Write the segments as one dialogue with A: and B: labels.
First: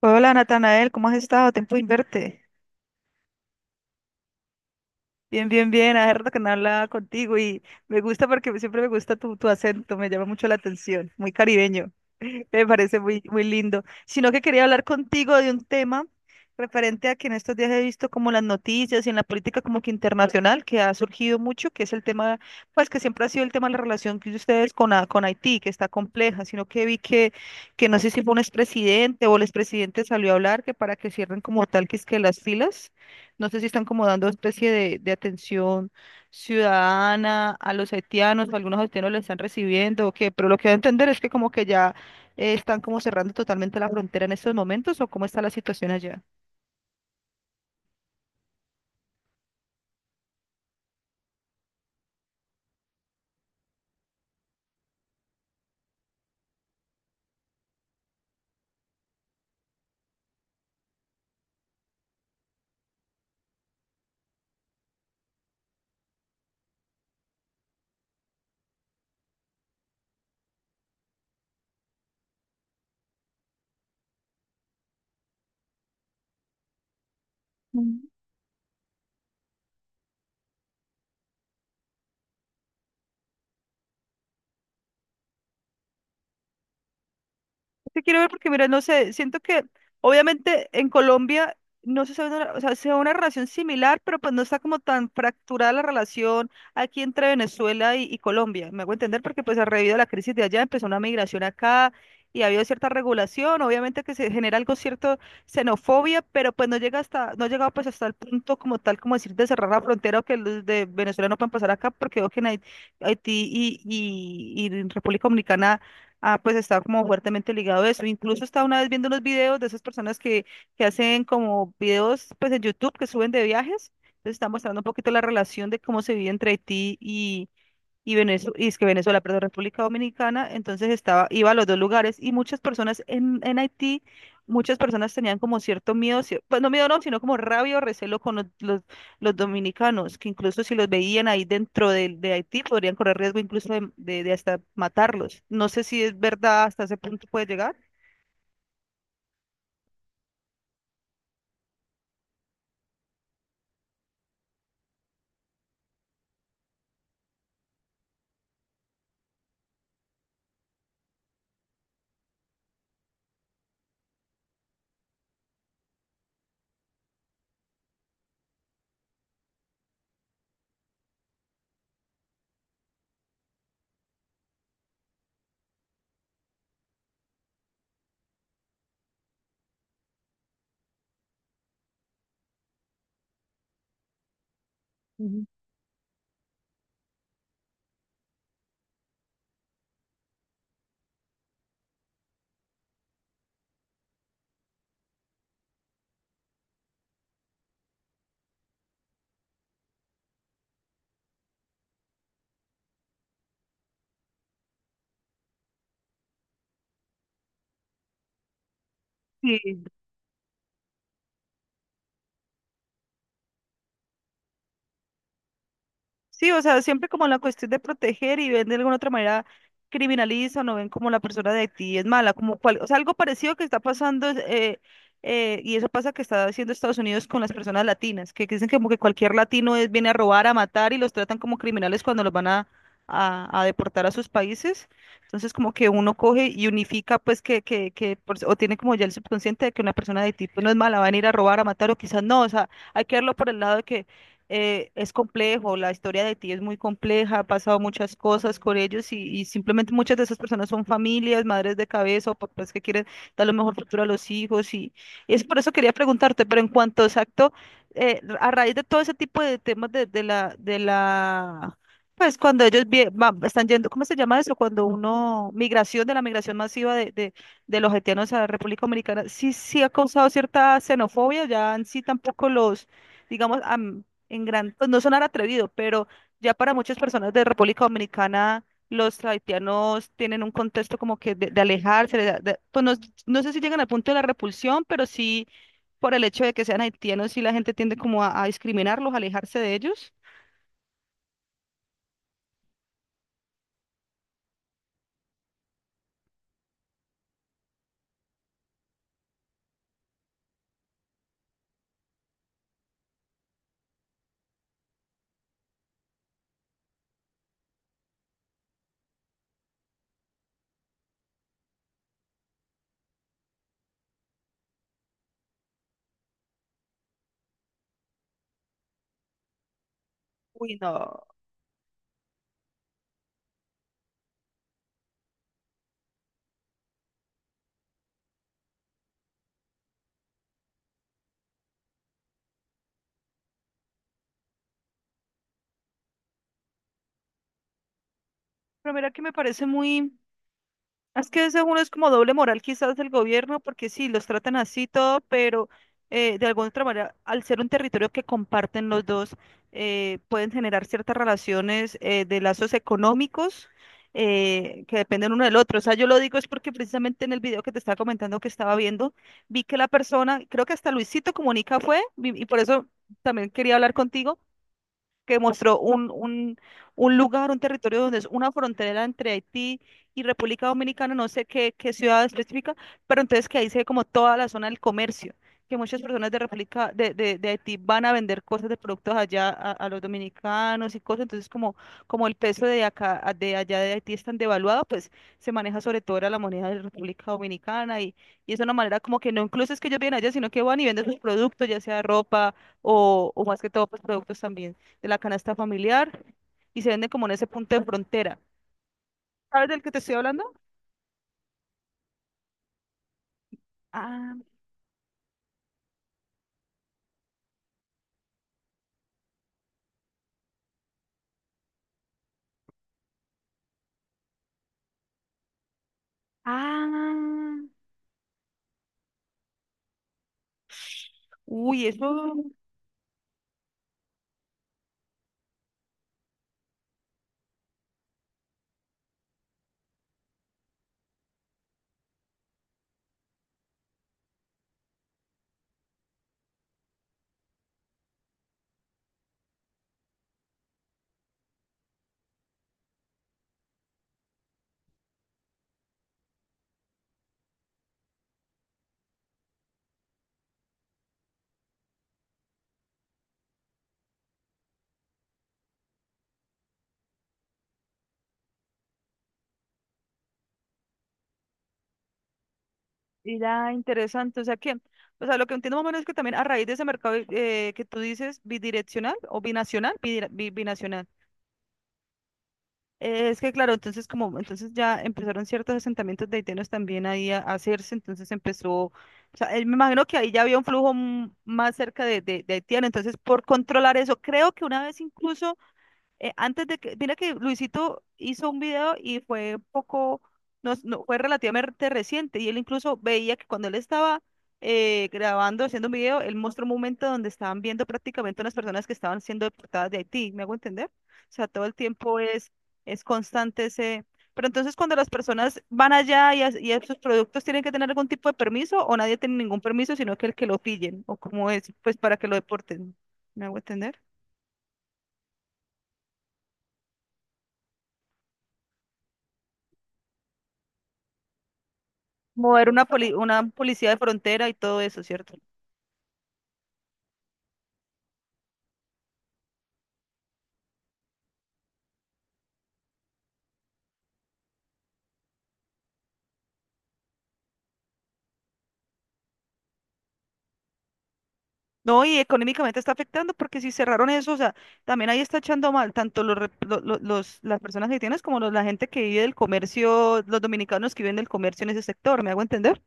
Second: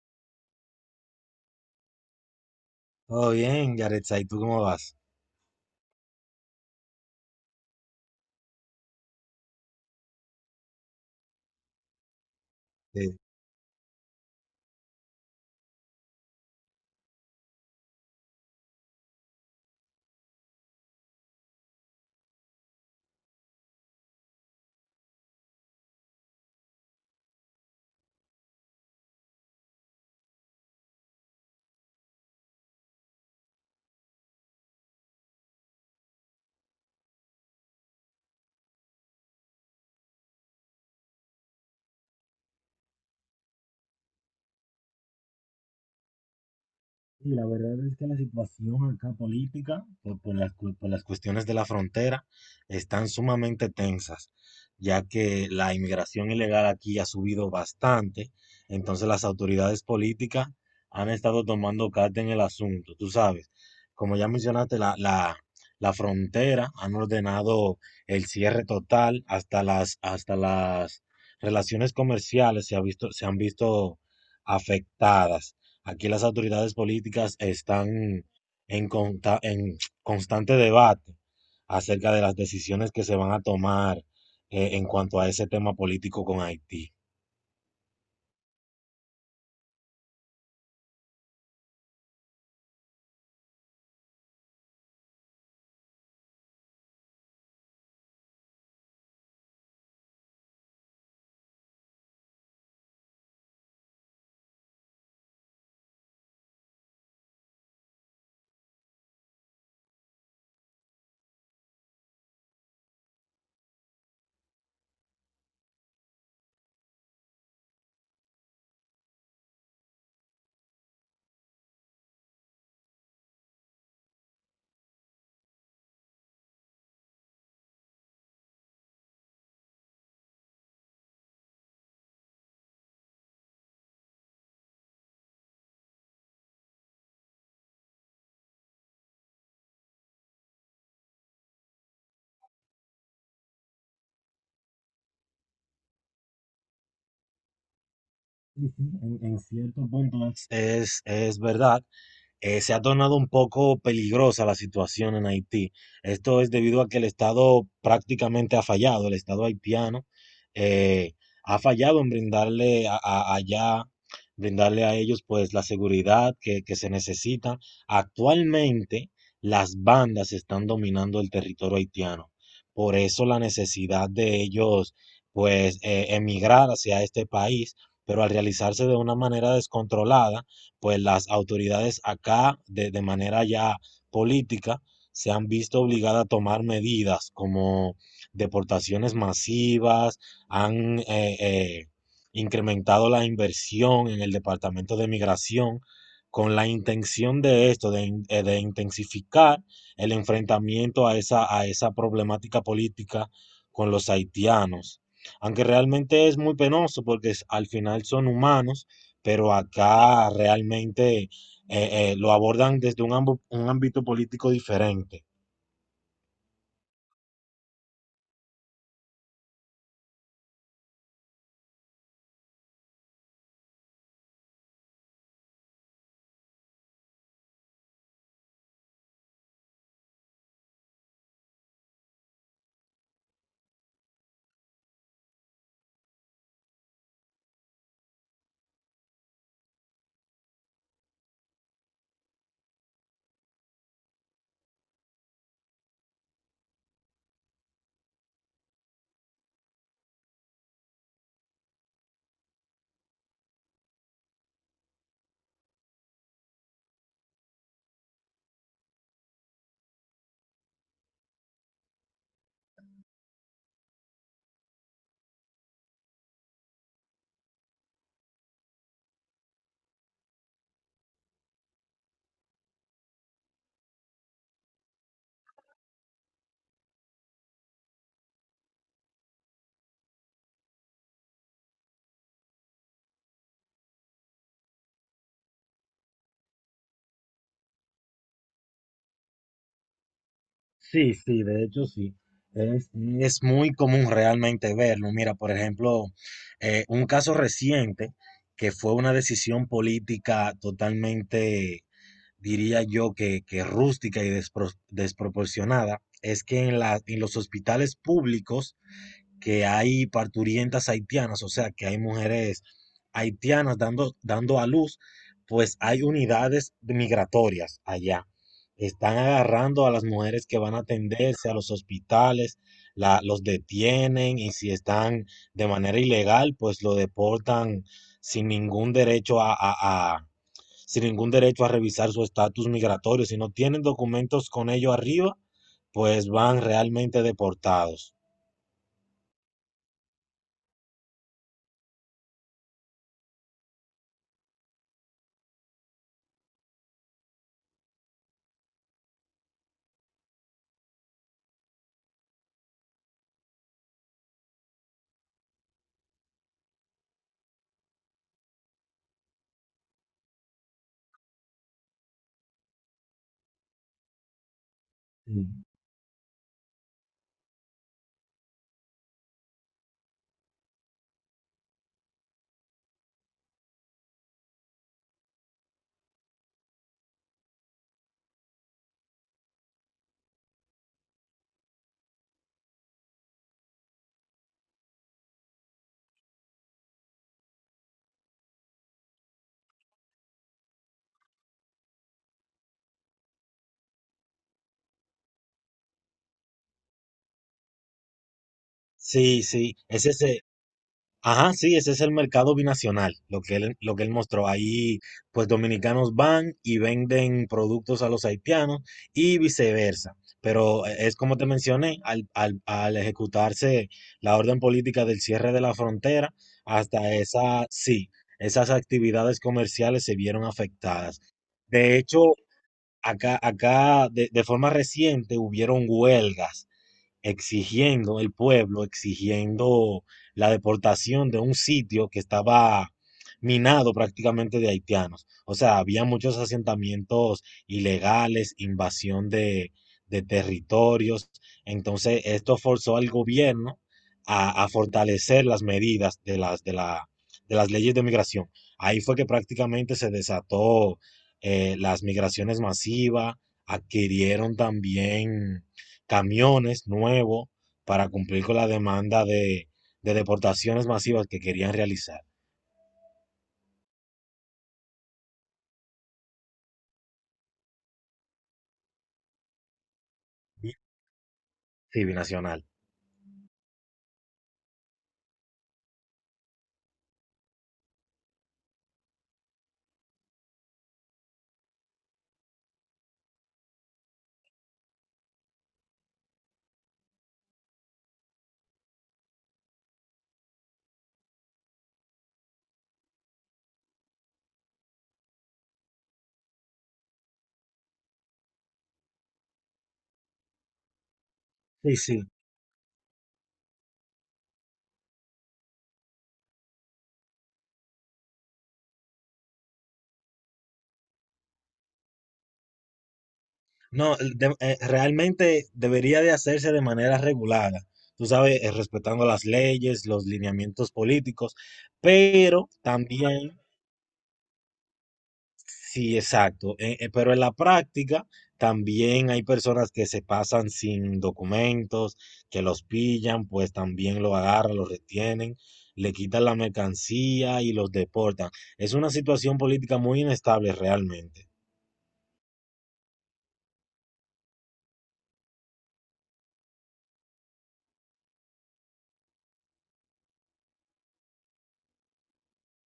A: Hola Natanael, ¿cómo has estado? Tiempo sin verte.
B: Todo bien, Yaretza, ¿y tú cómo vas?
A: Bien, bien, bien. Hace rato que no hablaba contigo y me gusta porque siempre me gusta tu acento, me llama mucho la atención, muy caribeño. Me parece
B: Eh,
A: muy, muy lindo. Sino que quería hablar contigo de un tema referente a que en estos días he visto como las noticias y en la política como que internacional que ha surgido mucho, que es el tema, pues que siempre ha sido el tema de la relación que ustedes con Haití, que está compleja, sino que que no sé si fue un expresidente o el expresidente salió a hablar que para que cierren como tal que es que las filas. No sé si están como dando especie de atención ciudadana a los haitianos, o algunos haitianos lo están recibiendo o qué, pero lo que voy a entender es que como que ya están como cerrando totalmente la frontera en estos momentos o cómo está la situación allá.
B: Y la verdad es que la situación acá política, por las cuestiones de la frontera, están sumamente tensas, ya que la inmigración ilegal aquí ha subido bastante, entonces las autoridades políticas han estado tomando carta en el asunto, tú sabes. Como ya mencionaste, la frontera han ordenado el cierre total hasta las relaciones comerciales se han visto afectadas. Aquí las autoridades políticas están en constante debate acerca de las decisiones que se van a tomar en cuanto a ese tema político con Haití.
A: Que quiero ver porque, mira, no sé, siento que obviamente en Colombia no se sabe, o sea, se ve una relación similar, pero pues no está como tan fracturada la relación aquí entre Venezuela y Colombia. Me hago entender porque pues a raíz de la crisis de allá empezó una migración acá y ha habido cierta regulación, obviamente que se genera algo cierto xenofobia, pero pues no llega hasta, no ha llegado pues hasta el punto como tal, como decir de cerrar la frontera o que los de Venezuela no puedan pasar acá porque veo que en Haití y en República Dominicana. Ah, pues está como fuertemente ligado a eso. Incluso estaba una vez viendo unos videos de esas que hacen como videos pues en YouTube que suben de viajes. Entonces está mostrando un poquito la relación de cómo se vive entre Haití y Venezuela, y es que Venezuela, perdón, República Dominicana, entonces estaba, iba a los dos lugares y muchas personas en Haití, muchas personas tenían como cierto miedo, pues no miedo no, sino como rabia o recelo con los dominicanos, que incluso si los veían ahí dentro de Haití podrían correr riesgo incluso de hasta matarlos. No sé si es verdad hasta ese punto puede llegar.
B: Sí, sí, en cierto punto es verdad, se ha tornado un poco peligrosa la situación en Haití. Esto es debido a que el Estado prácticamente ha fallado, el Estado haitiano eh, ha fallado en brindarle allá, brindarle a ellos pues la seguridad que se necesita. Actualmente las bandas están dominando el territorio haitiano. Por eso la necesidad de ellos pues emigrar hacia este país, pero al realizarse de una manera descontrolada, pues las autoridades acá, de manera ya política, se
A: Ujú.
B: han visto obligadas a tomar medidas como deportaciones masivas, han incrementado la inversión en el Departamento de Migración con la intención de esto, de intensificar el enfrentamiento a esa problemática política con los haitianos. Aunque realmente es muy penoso porque es- al final son humanos, pero
A: Sí.
B: acá realmente lo abordan desde un, un ámbito político diferente.
A: Sí, o sea, siempre como la cuestión de proteger y ven de alguna otra manera criminalizan o no ven como la persona de ti es mala, como cual, o sea, algo parecido que está pasando, y eso pasa que está haciendo Estados Unidos con las personas latinas, que dicen que como que cualquier latino es, viene a robar, a matar y los tratan como criminales cuando los van a deportar a sus países. Entonces como que uno coge y unifica pues que o tiene como ya el subconsciente de que una persona de ti pues, no es mala, van a ir a robar, a matar o quizás no, o sea, hay que verlo por el lado de que es complejo, la historia de ti es muy compleja, ha pasado muchas cosas con ellos y simplemente muchas de esas personas son familias, madres de cabeza o papás que quieren dar lo mejor futuro a los hijos y es por eso quería preguntarte, pero en cuanto exacto, a raíz de todo ese tipo de temas de la, pues cuando ellos están yendo, ¿cómo se llama eso? Cuando uno, migración, de la migración masiva de los haitianos a la República Dominicana, sí, sí ha causado cierta xenofobia, ya en sí tampoco los digamos, en gran, pues no sonar atrevido, pero ya para muchas personas de República Dominicana, los haitianos tienen un contexto como que de alejarse, pues no, no sé si llegan al punto de la repulsión, pero sí por el hecho de que sean haitianos, sí la gente tiende como a discriminarlos, a alejarse de ellos.
B: Sí, sí, de hecho sí. Es, es muy común realmente verlo. Mira, por ejemplo, un caso reciente que fue una decisión política totalmente, diría yo, que rústica y desproporcionada, es que en en los hospitales públicos, que hay parturientas haitianas, o sea, que hay mujeres haitianas dando, dando a luz, pues hay unidades migratorias allá. Están agarrando a las mujeres que van
A: Uy,
B: a
A: no.
B: atenderse a los hospitales, los detienen y si están de manera ilegal, pues lo deportan sin ningún derecho a- sin ningún derecho a revisar su estatus migratorio. Si no tienen documentos con ello arriba, pues van realmente deportados.
A: Pero mira que me parece muy, es que según es como doble moral quizás del gobierno, porque sí, los tratan así todo, pero de alguna otra manera, al ser un territorio que comparten los dos, pueden generar ciertas relaciones de lazos económicos que dependen uno del otro. O sea, yo lo digo es porque precisamente en el video que te estaba comentando que estaba viendo, vi que la persona, creo que hasta Luisito Comunica fue, y por eso también quería hablar contigo que mostró un lugar, un territorio donde es una frontera entre Haití y República Dominicana, no sé qué, qué ciudad específica, pero entonces que ahí se ve como toda la zona del comercio, que muchas personas de República, de Haití van a vender cosas de productos allá a los dominicanos y cosas, entonces como, como el peso de acá, de allá de Haití es tan devaluado, pues se maneja sobre todo ahora la moneda de República Dominicana y es una manera como que no incluso es que ellos vienen allá, sino que van y venden sus productos, ya sea ropa o más que todo, pues productos también de la canasta familiar y se venden como en ese punto de frontera.
B: Sí,
A: ¿Sabes
B: sí,
A: del que te
B: ese
A: estoy
B: es ese,
A: hablando?
B: ajá, sí, ese es el mercado binacional, lo que él
A: Ah,
B: mostró. Ahí, pues dominicanos van y venden productos a los haitianos y viceversa. Pero es como te mencioné, al ejecutarse la orden política del cierre de la frontera, hasta
A: ah,
B: esa, sí, esas actividades comerciales se vieron afectadas.
A: uy,
B: De hecho,
A: eso
B: acá de forma reciente hubieron huelgas exigiendo el pueblo, exigiendo la deportación de un sitio que estaba minado prácticamente de haitianos. O sea, había muchos asentamientos ilegales, invasión de territorios. Entonces, esto forzó al gobierno a fortalecer las medidas de de las leyes de migración. Ahí fue que prácticamente se desató las migraciones masivas, adquirieron también camiones nuevos para cumplir con la demanda de deportaciones masivas que querían realizar.
A: era interesante. O sea que, o sea, lo que entiendo más o menos es que también a raíz de ese mercado que tú dices bidireccional o binacional, binacional.
B: Sí, binacional.
A: Eh, es que claro, entonces como entonces ya empezaron ciertos asentamientos de haitianos también ahí a hacerse, entonces empezó o sea, me imagino que ahí ya había un flujo mm, más cerca de haitiano, entonces por controlar eso, creo que una vez incluso antes de que, mira que Luisito hizo un video y fue poco, no, fue relativamente reciente y él incluso veía que cuando él estaba grabando, haciendo un video, él mostró un momento donde estaban viendo prácticamente unas personas que estaban siendo deportadas de Haití, ¿me hago entender? O sea, todo el
B: Sí,
A: tiempo
B: sí.
A: es constante ese... Pero entonces cuando las personas van allá y, y a sus productos tienen que tener algún tipo de permiso o nadie tiene ningún permiso, sino que el que lo pillen o como es, pues para que lo deporten, ¿me hago entender?
B: No, realmente debería de hacerse de manera regulada, tú sabes, respetando las leyes, los lineamientos políticos, pero
A: Mover una, una
B: también.
A: policía de frontera y todo eso, ¿cierto?
B: Sí, exacto. Pero en la práctica también hay personas que se pasan sin documentos, que los pillan, pues también lo agarran, lo retienen, le quitan la mercancía y los deportan. Es una situación política muy inestable realmente.
A: No, y económicamente está afectando porque si cerraron eso, o sea, también ahí está echando mal tanto los, los, las personas haitianas como la gente que vive del comercio, los dominicanos que viven del comercio en ese sector, ¿me hago entender?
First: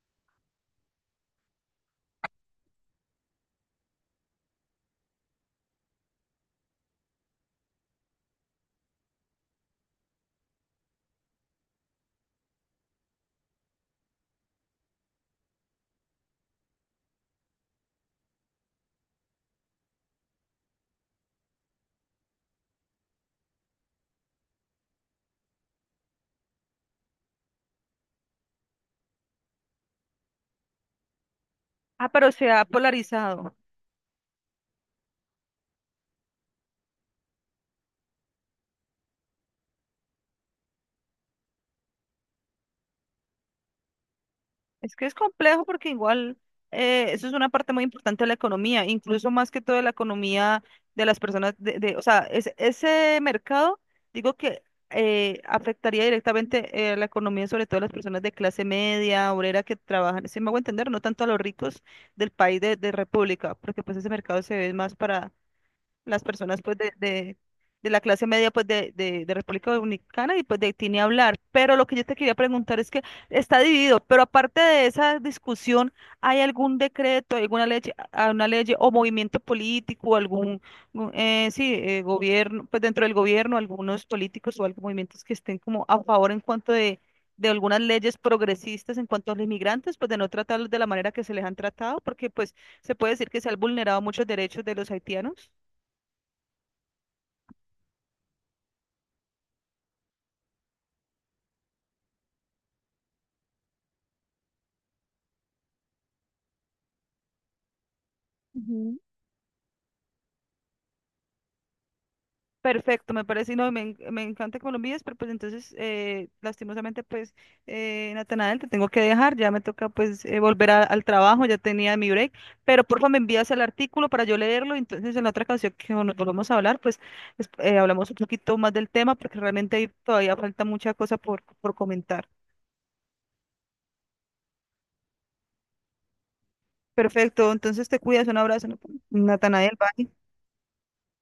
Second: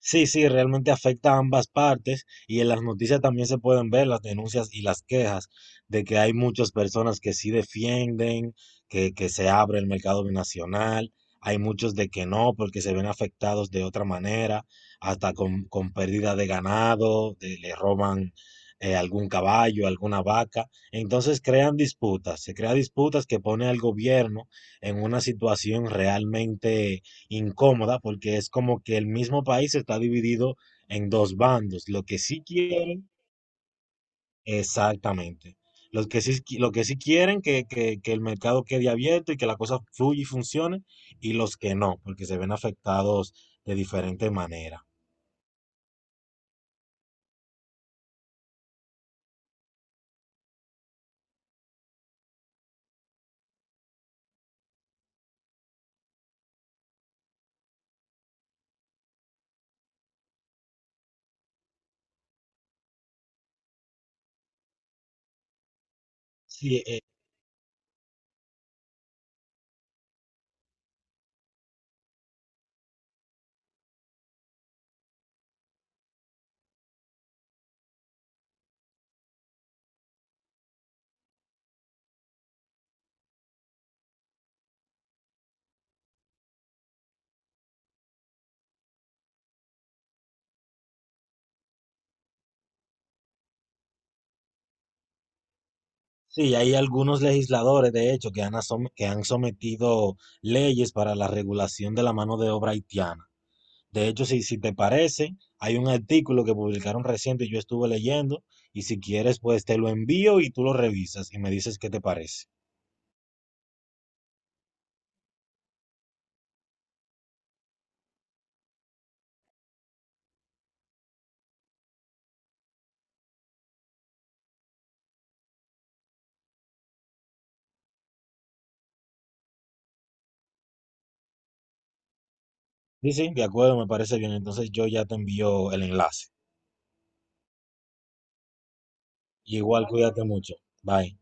B: Sí, sí, realmente afecta a ambas partes y en las noticias también se pueden ver las denuncias y las quejas de que hay muchas personas que sí defienden que se abre el mercado binacional, hay muchos de que no porque se ven afectados de otra manera, hasta con pérdida de ganado, le roban algún caballo, alguna vaca, entonces se crean disputas que pone al gobierno en una situación realmente incómoda porque es como que el mismo país está dividido en dos bandos, lo
A: Ah,
B: que
A: pero
B: sí
A: se ha
B: quieren,
A: polarizado.
B: exactamente, los que sí, lo que sí quieren que, que el mercado quede abierto y que la cosa fluya y funcione, y los que no, porque se ven afectados de diferente manera.
A: Es que es complejo porque igual eso es una parte muy importante de la economía, incluso más que todo de la economía de las personas, o sea, ese mercado, digo que afectaría directamente la economía, sobre todo a las personas de clase media, obrera que trabajan, si me hago entender, no tanto a los ricos del país de República, porque pues ese mercado se ve más para las personas
B: Sí, eh,
A: de la clase media de República Dominicana y pues de Haití ni hablar. Pero lo que yo te quería preguntar es que está dividido, pero aparte de esa discusión, ¿hay algún decreto, alguna ley, una ley o movimiento político, algún, gobierno, pues dentro del gobierno, algunos políticos o algunos movimientos que estén como a favor en cuanto de algunas leyes progresistas en cuanto a los inmigrantes, pues de no tratarlos de la manera que se les han tratado, porque pues se puede decir que se han vulnerado muchos derechos de los haitianos.
B: sí, hay algunos legisladores, de hecho, que han, que han sometido leyes para la regulación de la mano de obra haitiana. De hecho, si te parece, hay un artículo que publicaron reciente y yo estuve leyendo, y si
A: Ujú.
B: quieres, pues te lo envío y tú lo revisas y me dices qué te parece.
A: Perfecto, me parece, y no, me, me encanta que me lo envíes, pero pues entonces, lastimosamente, pues, Natanael, te tengo que dejar, ya me toca pues volver al trabajo, ya tenía mi break, pero porfa me envías el artículo para yo leerlo, y entonces en la otra ocasión que nos volvamos a hablar, pues hablamos un poquito más del tema, porque realmente ahí todavía falta mucha cosa por comentar.
B: Sí, sí, de acuerdo, me parece bien. Entonces yo ya te envío el enlace.
A: Perfecto, entonces te cuidas, un abrazo, Natanael,
B: Igual
A: bye.
B: cuídate mucho. Bye.